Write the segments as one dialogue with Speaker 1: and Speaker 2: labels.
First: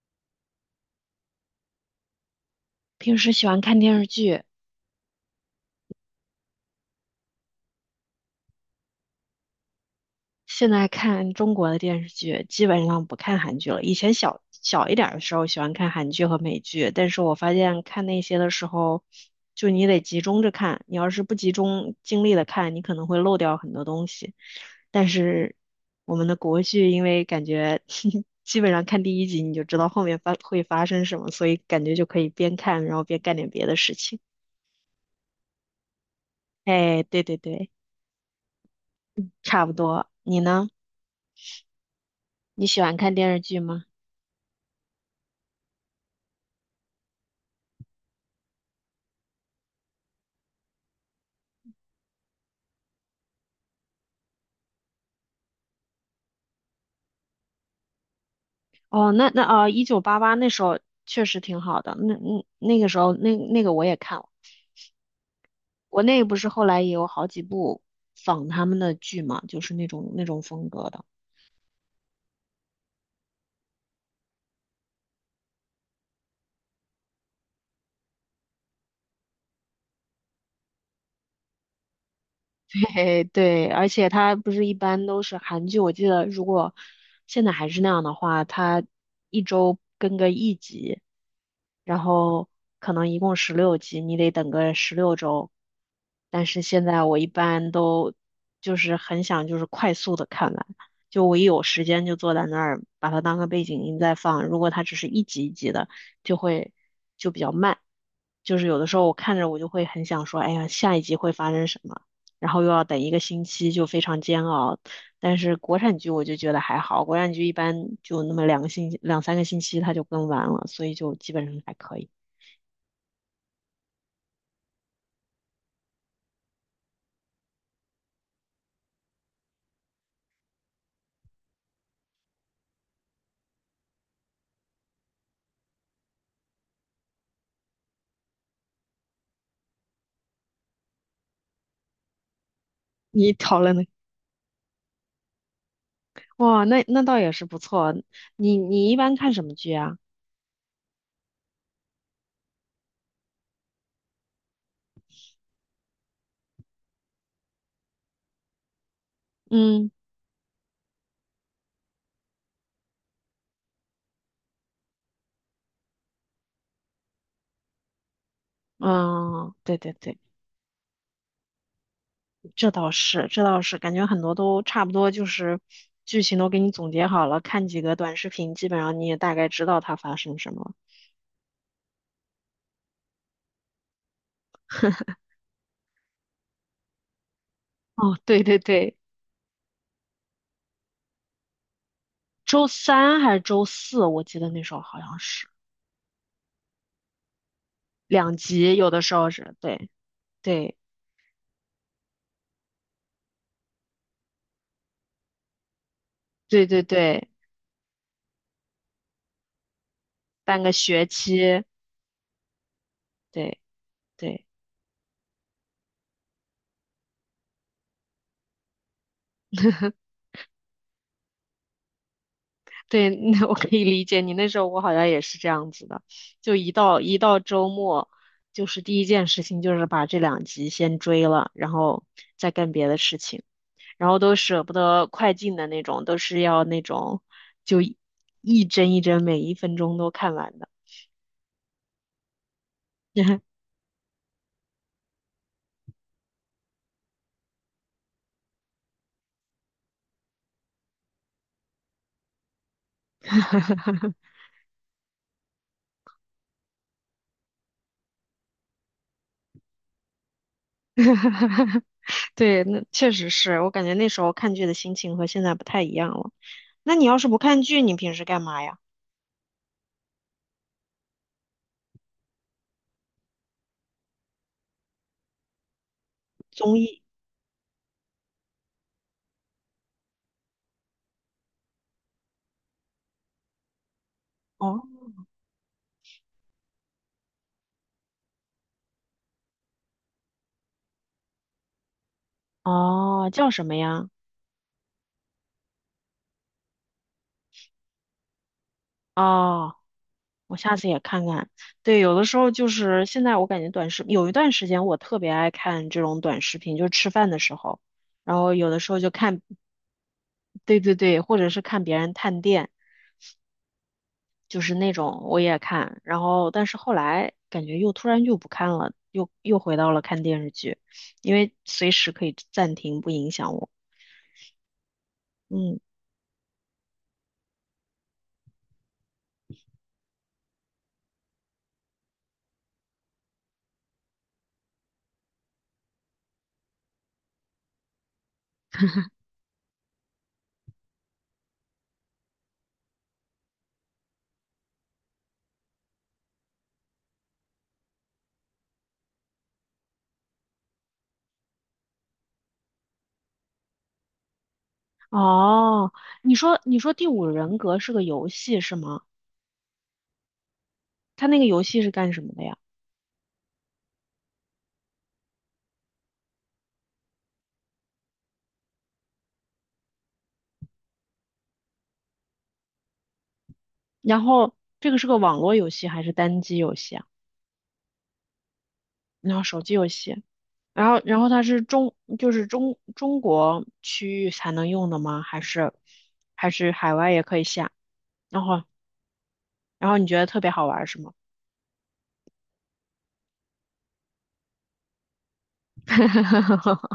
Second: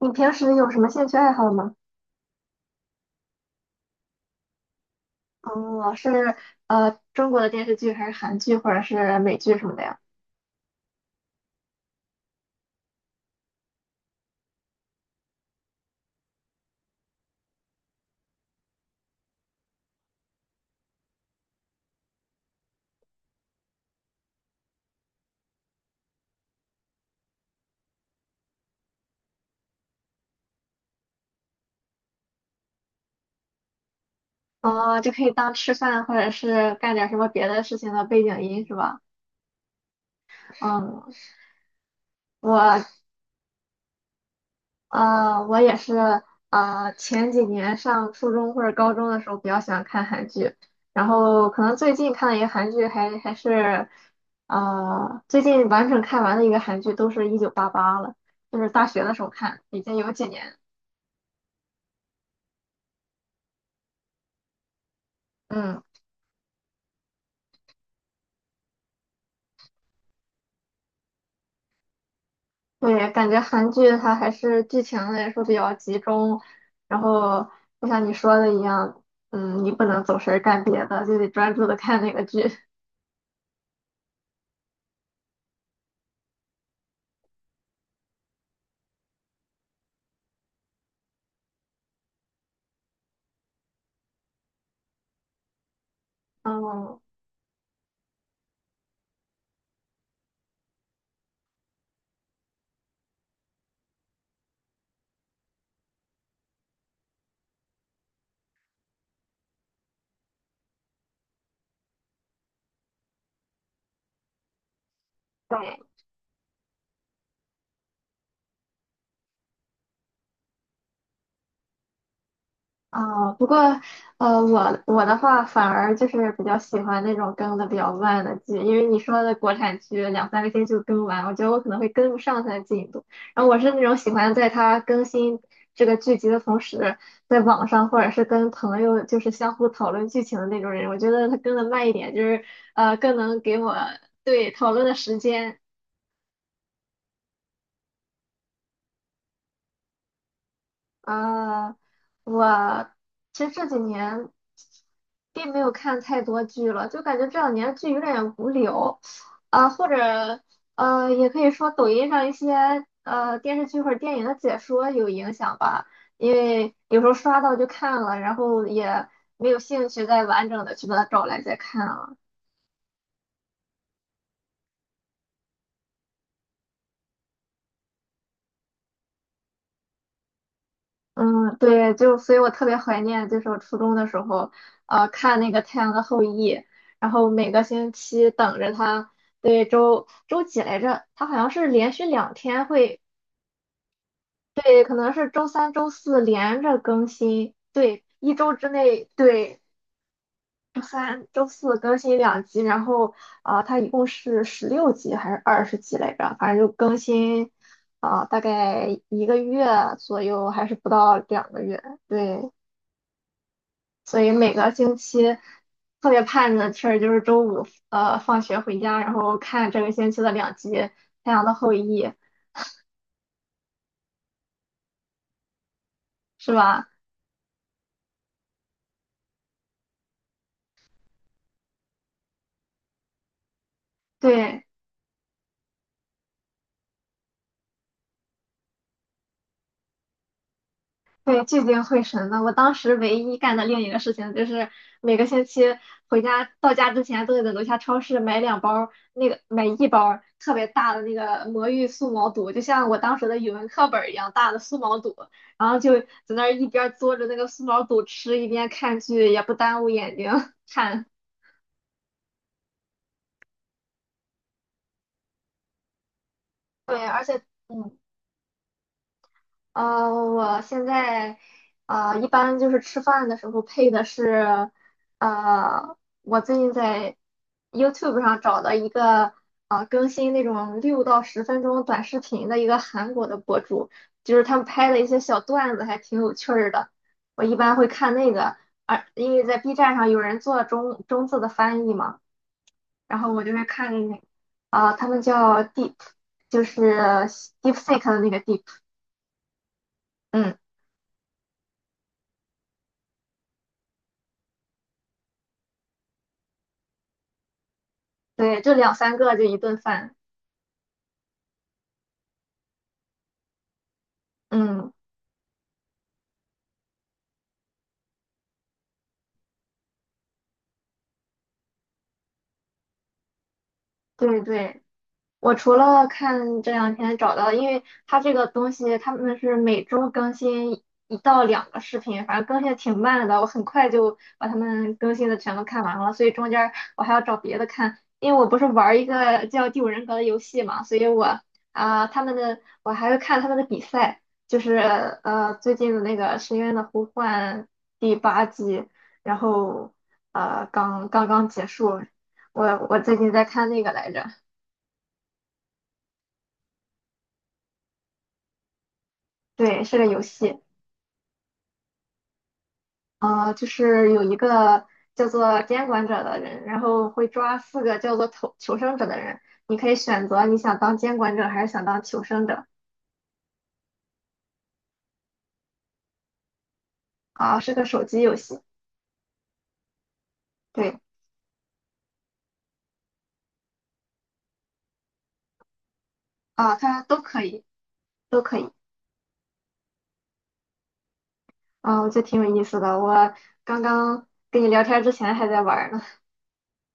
Speaker 1: 你平时有什么兴趣爱好吗？
Speaker 2: 平时喜欢看电视剧，
Speaker 1: 哦，是。中国的电视剧还是韩剧或者是美剧什么的呀？
Speaker 2: 现在看中国的电视剧，基本上不看韩剧了。以前小小一点儿的时候喜欢看韩剧和美剧，但是我发现看那些的时候，就你得集中着看，你要是不集中精力的看，你可能会漏掉很多东西。但是我们的国剧，因为感觉 基本上看第一集你就知道后面会发生什么，所以感觉就可以边看然后边干点别的事情。
Speaker 1: 哦，就可以当吃饭或者是干
Speaker 2: 哎，
Speaker 1: 点什
Speaker 2: 对
Speaker 1: 么
Speaker 2: 对
Speaker 1: 别的
Speaker 2: 对，
Speaker 1: 事情的背景音是吧？
Speaker 2: 差不多。你呢？
Speaker 1: 嗯，
Speaker 2: 你喜欢
Speaker 1: 我
Speaker 2: 看电视剧吗？
Speaker 1: 我也是，前几年上初中或者高中的时候比较喜欢看韩剧，然后可能最近看的一个韩剧还是，最近完整看完的一个韩剧都是1988了，就是大学
Speaker 2: 哦，
Speaker 1: 的时候
Speaker 2: 那那
Speaker 1: 看，
Speaker 2: 啊，
Speaker 1: 已
Speaker 2: 一
Speaker 1: 经
Speaker 2: 九
Speaker 1: 有
Speaker 2: 八
Speaker 1: 几
Speaker 2: 八那
Speaker 1: 年。
Speaker 2: 时候确实挺好的，那个时候那个我也看了，
Speaker 1: 嗯。
Speaker 2: 我那个不是后来也有好几部仿他们的剧嘛，就是那种风格的。
Speaker 1: 对，感觉韩剧它还是剧情来说比较集中，然后就像你说的一样，你不能走神儿干别的，就得专注的看那个剧。
Speaker 2: 对 对，而且它不是一般都是韩剧，我记得如果现在还是那样的话，它一周更个一集，然后可能一共16集，你得等个16周。但是现
Speaker 1: 嗯，
Speaker 2: 在我一般都就是很想就是快速的看完，就我一有时间就坐在那儿把它当个背景音在放。如果它只是一集一集的，就会就比较慢，就是有的时候我看着我就会很想说，哎呀，下一集会发生什么。然后又要等一个星期，就非常煎熬。但是
Speaker 1: 对。
Speaker 2: 国产剧我就觉得还好，国产剧一般就那么2个星期2、3个星期它就更完了，所以就基本上还可以。
Speaker 1: 啊，不过，我的话反而就是比较喜欢那种更的比较慢的剧，因为你说的国产剧两三个星期就更完，我觉得我可能会跟不上它的进度。然后我是那种喜欢在它更新这个剧集的同时，在网上或者是跟朋友就是相互讨论剧情的那种人。我觉得它更的慢一点，就是更
Speaker 2: 你
Speaker 1: 能给
Speaker 2: 讨
Speaker 1: 我，
Speaker 2: 论的，
Speaker 1: 对，讨论的时间。
Speaker 2: 哇，那倒也是不错。你一般看什么剧啊？
Speaker 1: 呃，我其实这几年并没有看太多剧了，就感觉这两年剧有点无聊。啊、或
Speaker 2: 嗯
Speaker 1: 者也可以说抖音上一些电视剧或者电影的解说有影响吧，因为有时候刷到就看了，然后也没
Speaker 2: 嗯，
Speaker 1: 有
Speaker 2: 对
Speaker 1: 兴
Speaker 2: 对
Speaker 1: 趣
Speaker 2: 对，
Speaker 1: 再完整的去把它找来再看了。
Speaker 2: 这倒是，这倒是，感觉很多都差不多，就是剧情都给你总结好了，看几个短视频，基本上你也大概知道它发生什么了。
Speaker 1: 嗯，对，就所以我特别怀念，就是我初中的时候，看那个《太阳的后裔》，然后每个星
Speaker 2: 哦，
Speaker 1: 期
Speaker 2: 对对
Speaker 1: 等着
Speaker 2: 对，
Speaker 1: 它。对，周几来着？它好像是连续两天
Speaker 2: 周
Speaker 1: 会。
Speaker 2: 三还是周四，我记得那时候
Speaker 1: 对，可
Speaker 2: 好
Speaker 1: 能
Speaker 2: 像
Speaker 1: 是周
Speaker 2: 是。
Speaker 1: 三、周四连着更新，对，一
Speaker 2: 两
Speaker 1: 周之
Speaker 2: 集有的
Speaker 1: 内，
Speaker 2: 时候是
Speaker 1: 对，
Speaker 2: 对对
Speaker 1: 周三、周四更新两集，然后，它一共是16集还是20集来着？反正
Speaker 2: 对
Speaker 1: 就
Speaker 2: 对
Speaker 1: 更
Speaker 2: 对，
Speaker 1: 新，大概一个月左右，
Speaker 2: 半
Speaker 1: 还
Speaker 2: 个
Speaker 1: 是不
Speaker 2: 学
Speaker 1: 到两个
Speaker 2: 期，
Speaker 1: 月，对。
Speaker 2: 对
Speaker 1: 所以
Speaker 2: 对
Speaker 1: 每个星期特别盼的事儿就是周五放学回家，然后看这个星期的两集《太阳的后裔》，
Speaker 2: 对，那我可以理解你。那时候我好像也是这样子的，
Speaker 1: 是
Speaker 2: 就一
Speaker 1: 吧？
Speaker 2: 到一到周末，就是第一件事情就是把这两集先追了，然后再干别的事情，然后都
Speaker 1: 对
Speaker 2: 舍不得快进的那种，都是要那种就一帧一帧每一分钟都看完的。
Speaker 1: 对，聚精会神的。我当时唯一干的另一个事情就是每个星期回家到家之前都得在楼下超市买一包儿特别大的那个魔芋素毛肚，就像我当时的语文课本儿一样大的素毛肚，然后就在那儿一边儿嘬着那个素毛肚吃，一边看剧，也不耽误眼睛 看。
Speaker 2: 对，那确实是我感觉那时候看剧的心情和现在不太一样了。那你
Speaker 1: 对，
Speaker 2: 要
Speaker 1: 而
Speaker 2: 是
Speaker 1: 且，
Speaker 2: 不看剧，你
Speaker 1: 嗯，
Speaker 2: 平时干嘛呀？
Speaker 1: 我现在，一般就是吃饭的时候配的是，呃，我最近
Speaker 2: 综艺？
Speaker 1: 在 YouTube 上找的一个，更新那种6到10分钟短视频的一个韩国的博主，就是他们
Speaker 2: 哦
Speaker 1: 拍的一些小段子，还挺有趣儿的。我一般会看那个，而因为在 B 站上有人做中字的翻译嘛，然
Speaker 2: 哦，
Speaker 1: 后我
Speaker 2: 叫
Speaker 1: 就会
Speaker 2: 什么呀？
Speaker 1: 看那个，他们叫 Deep，就是 DeepSeek 的那个 Deep。
Speaker 2: 哦，
Speaker 1: 嗯，
Speaker 2: 我下次也看看。对，有的时候就是现在，我感觉短视，有一段时间我特别爱看这种短视频，就是吃饭的时候，然后
Speaker 1: 对，
Speaker 2: 有
Speaker 1: 就
Speaker 2: 的时
Speaker 1: 两
Speaker 2: 候就
Speaker 1: 三个
Speaker 2: 看，
Speaker 1: 就一顿饭，
Speaker 2: 对对对，或者是看别人探店，就是
Speaker 1: 嗯，
Speaker 2: 那种我也看。然后，但是后来感觉又突然就不看了，又回到了看电视剧，因为随时可以暂停，不影响我。
Speaker 1: 对对。我除
Speaker 2: 嗯。
Speaker 1: 了看这两天找到，因为它这个东西他们是每周更新一到两个视频，反正更新的挺慢的，我很快就把他们更新的全都看完了，所以中间儿我还要找别的看，因为我不是玩儿一个叫《第五人格》的游戏嘛，所以我还会看他们的比赛，就是最近的那个《深渊的呼唤》第八季，然后刚刚结束，我我最近在看那个来着。
Speaker 2: 哦，你说《第五人格》是个游戏是吗？
Speaker 1: 对，是个游戏。
Speaker 2: 它那个游戏是干什么的呀？
Speaker 1: 就是有一个叫做监管者的人，然后会抓四个叫做求生者的人，你可以选择你想当监管者还是想当求生者
Speaker 2: 然后这个是个网络游戏还是单机游戏啊？
Speaker 1: 啊。是个手机游戏，
Speaker 2: 然后手机游戏，然
Speaker 1: 对。
Speaker 2: 后然后它是中就是中中国区域才能用的吗？还是
Speaker 1: 啊，
Speaker 2: 海
Speaker 1: 它
Speaker 2: 外
Speaker 1: 都
Speaker 2: 也可
Speaker 1: 可
Speaker 2: 以
Speaker 1: 以，
Speaker 2: 下？
Speaker 1: 都
Speaker 2: 然
Speaker 1: 可
Speaker 2: 后
Speaker 1: 以。
Speaker 2: 然后你觉得特别好玩是吗？
Speaker 1: 啊，我觉得挺有意思的，我刚刚跟你聊天之前还在玩儿呢。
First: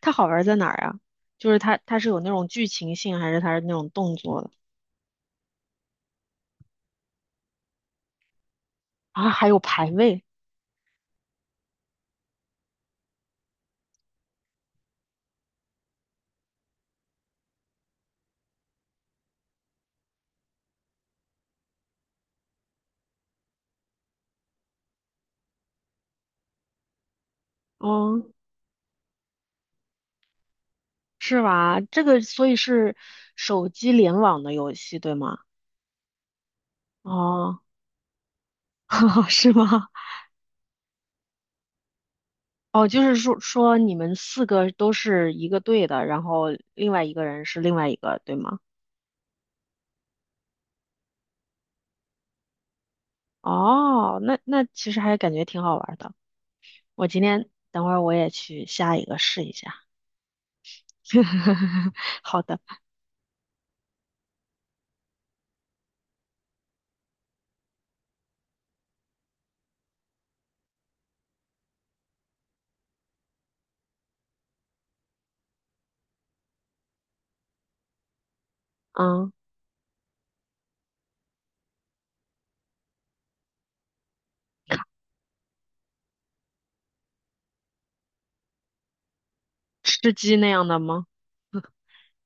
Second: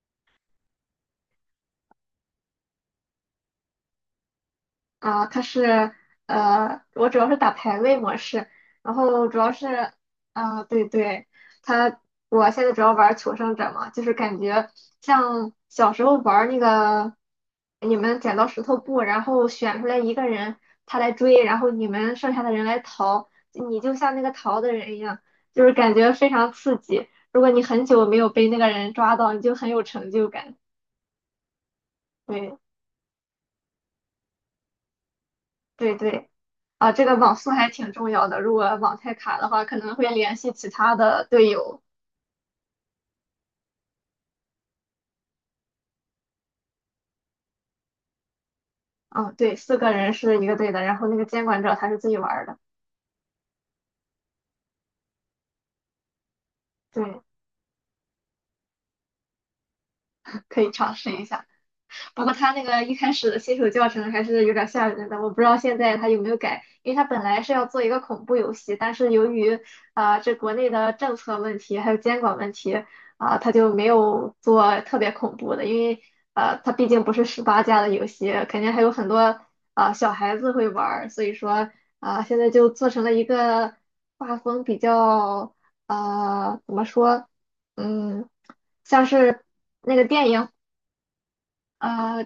Speaker 2: 它好玩在哪儿啊？就是它是有那种剧情性还是它是那种动作的
Speaker 1: 啊，我主要是打排位模式，然后
Speaker 2: 啊？
Speaker 1: 主
Speaker 2: 还
Speaker 1: 要
Speaker 2: 有排
Speaker 1: 是。
Speaker 2: 位
Speaker 1: 对对，它我现在主要玩求生者嘛，就是感觉像小时候玩那个你们剪刀石头布，然后选出来一个人，他来追，然后你们剩下的人来逃，你就像那个逃的人一样，就是感觉非常刺激。如果你很久没有
Speaker 2: 哦。
Speaker 1: 被那个人抓到，你就很有成就感。
Speaker 2: 是吧？这个所以
Speaker 1: 对
Speaker 2: 是手机联网的游戏，对吗？
Speaker 1: 对对。啊，这个网速
Speaker 2: 哦，
Speaker 1: 还挺重要的。如果网太 卡的
Speaker 2: 是
Speaker 1: 话，可
Speaker 2: 吗？
Speaker 1: 能会联系其他的队友。
Speaker 2: 哦，就是说你们四个都是一个队的，然后另外一个人是另外一个，对吗？
Speaker 1: 嗯，对，四个人是一个队的，然后那个监管者他是自己玩儿的。
Speaker 2: 哦，那其实还感觉挺好玩的。我
Speaker 1: 对，
Speaker 2: 今天等会儿我也去下一个试一下。
Speaker 1: 可以尝试一下。不过
Speaker 2: 好
Speaker 1: 他
Speaker 2: 的，
Speaker 1: 那个一开始的新手教程还是有点吓人的，我不知道现在他有没有改，因为他本来是要做一个恐怖游戏，但是由于这国内的政策问题还有监管问题啊，他就没有做特别恐怖的，因为他毕竟不是18加的游戏，肯定还有很多
Speaker 2: 嗯，
Speaker 1: 小孩子会玩，所以说现在就做成了一个画风比较，怎么说，嗯像是那个
Speaker 2: 吃
Speaker 1: 电
Speaker 2: 鸡
Speaker 1: 影。
Speaker 2: 那样的吗？
Speaker 1: 呃，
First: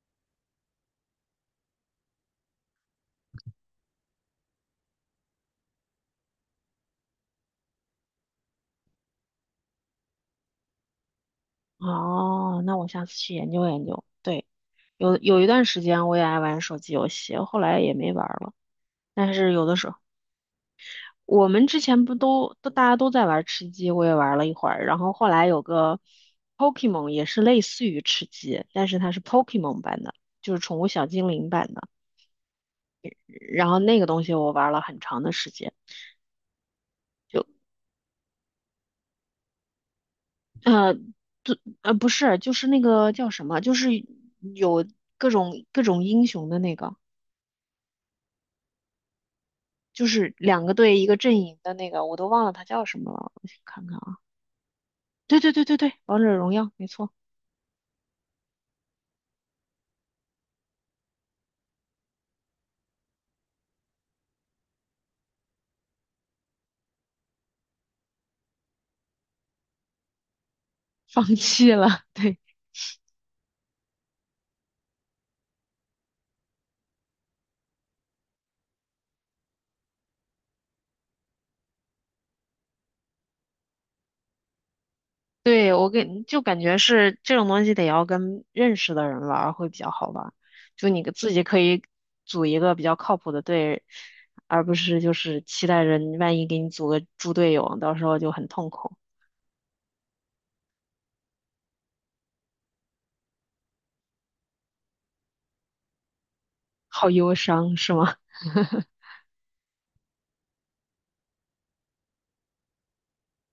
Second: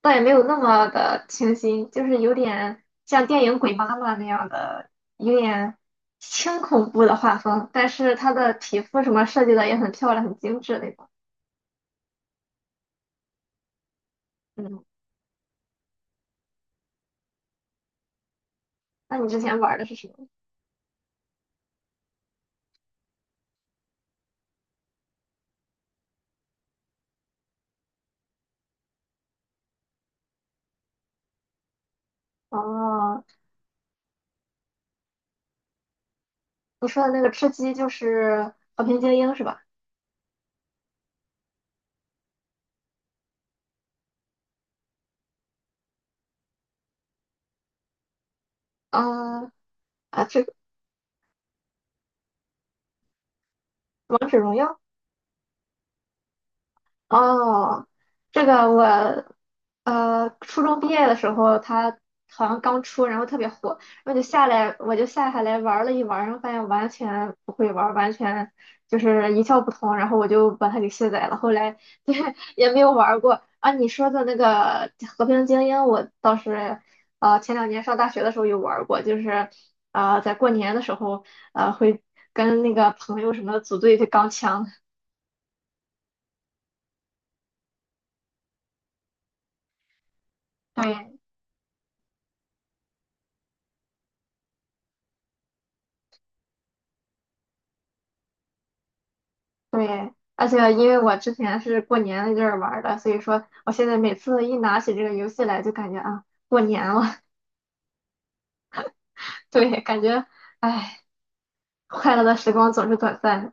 Speaker 1: 倒也没有那么的清新，就是有点像电影《鬼妈妈》那样的，有点轻恐怖的画风，但是她的皮肤什么设计的也很漂亮，很精致那种。
Speaker 2: 哦，那我下次去研究研究。对，
Speaker 1: 嗯，
Speaker 2: 有一段时间我也爱玩手机游戏，后来也没玩儿了。
Speaker 1: 那你
Speaker 2: 但
Speaker 1: 之
Speaker 2: 是
Speaker 1: 前
Speaker 2: 有的
Speaker 1: 玩的
Speaker 2: 时
Speaker 1: 是
Speaker 2: 候，
Speaker 1: 什么？
Speaker 2: 我们之前不都大家都在玩吃鸡，我也玩了一会儿，然后后来有个 Pokemon 也是类似于吃鸡，但是它是 Pokemon 版的，就是宠物小精灵版的。
Speaker 1: 哦，
Speaker 2: 然后那个东西我玩了很长的时间，
Speaker 1: 你说的那个吃
Speaker 2: 就
Speaker 1: 鸡就是《和平精英》是吧？
Speaker 2: 就不是，就是那个叫什么，就是有各种英雄的那个，
Speaker 1: 嗯，
Speaker 2: 就
Speaker 1: 啊，
Speaker 2: 是
Speaker 1: 这个
Speaker 2: 两个队一个阵营的那个，我都忘了它叫什么了，我去看看啊。
Speaker 1: 《王者荣耀》，
Speaker 2: 对对对对对，王者荣耀没错，
Speaker 1: 哦，这个我，初中毕业的时候，它好像刚出，然后特别火，然后就下来，我就下下来玩了一玩，然后发现完全不会玩，完全就是一窍不通，然后我就把它给卸
Speaker 2: 放
Speaker 1: 载了，后
Speaker 2: 弃
Speaker 1: 来
Speaker 2: 了，
Speaker 1: 对，
Speaker 2: 对。
Speaker 1: 也没有玩过。啊，你说的那个《和平精英》，我倒是前两年上大学的时候有玩过，就是在过年的时候会跟那个朋友什么的组队去钢枪。
Speaker 2: 对，就感觉是这种东西得要跟认识的人玩儿会比较好玩儿，就你个
Speaker 1: 对
Speaker 2: 自己可以组一个比较靠谱的队，而不是就是期待着你万一给你组个猪队友，到时候就很痛苦，
Speaker 1: 对，而且因为我之前是过年那阵儿玩儿的，所以说我现在每次一拿起这个游戏来，就感觉啊，过年
Speaker 2: 好
Speaker 1: 了。
Speaker 2: 忧伤，是吗？
Speaker 1: 对，感觉哎，快乐的时光总是短暂的。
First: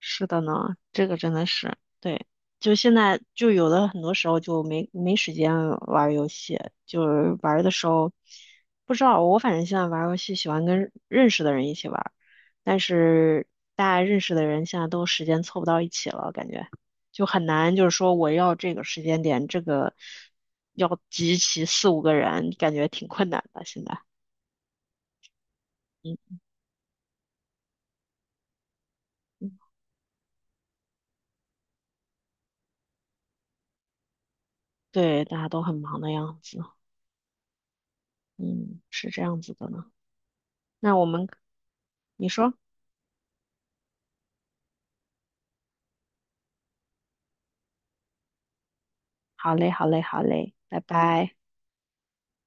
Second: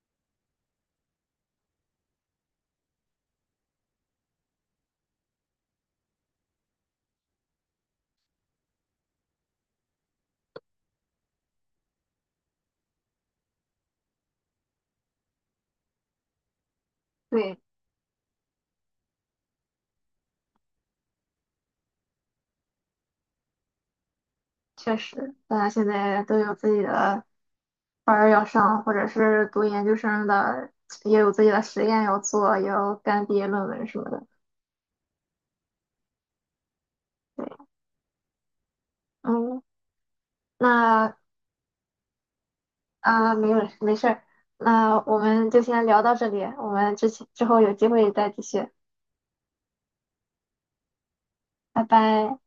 Speaker 2: 是的呢，这个真的是，对，就现在就有的很多时候就没时间玩儿游戏，就是玩儿的时候不知道，我反正现在玩儿游戏喜欢跟认识的人一起玩儿。但是大家认识的人现在都时间凑不到一起了，感觉就很
Speaker 1: 对，
Speaker 2: 难，就是说我要这个时间点，这个要集齐四五个人，感觉挺困难的现在。
Speaker 1: 确实，大家现在都
Speaker 2: 嗯，
Speaker 1: 有自己的班儿要上，或者是读研究生的，也有自己的实验要做，也要干毕业论文什么的。
Speaker 2: 对，大家都很忙的样子，
Speaker 1: 对，
Speaker 2: 嗯，是这样子
Speaker 1: 嗯，
Speaker 2: 的呢。那我
Speaker 1: 那
Speaker 2: 们，你说，
Speaker 1: 啊，没有，没事儿，那我们就先聊到这里，我们之后有机会再继续，
Speaker 2: 好嘞，好嘞，好嘞，拜拜。
Speaker 1: 拜拜。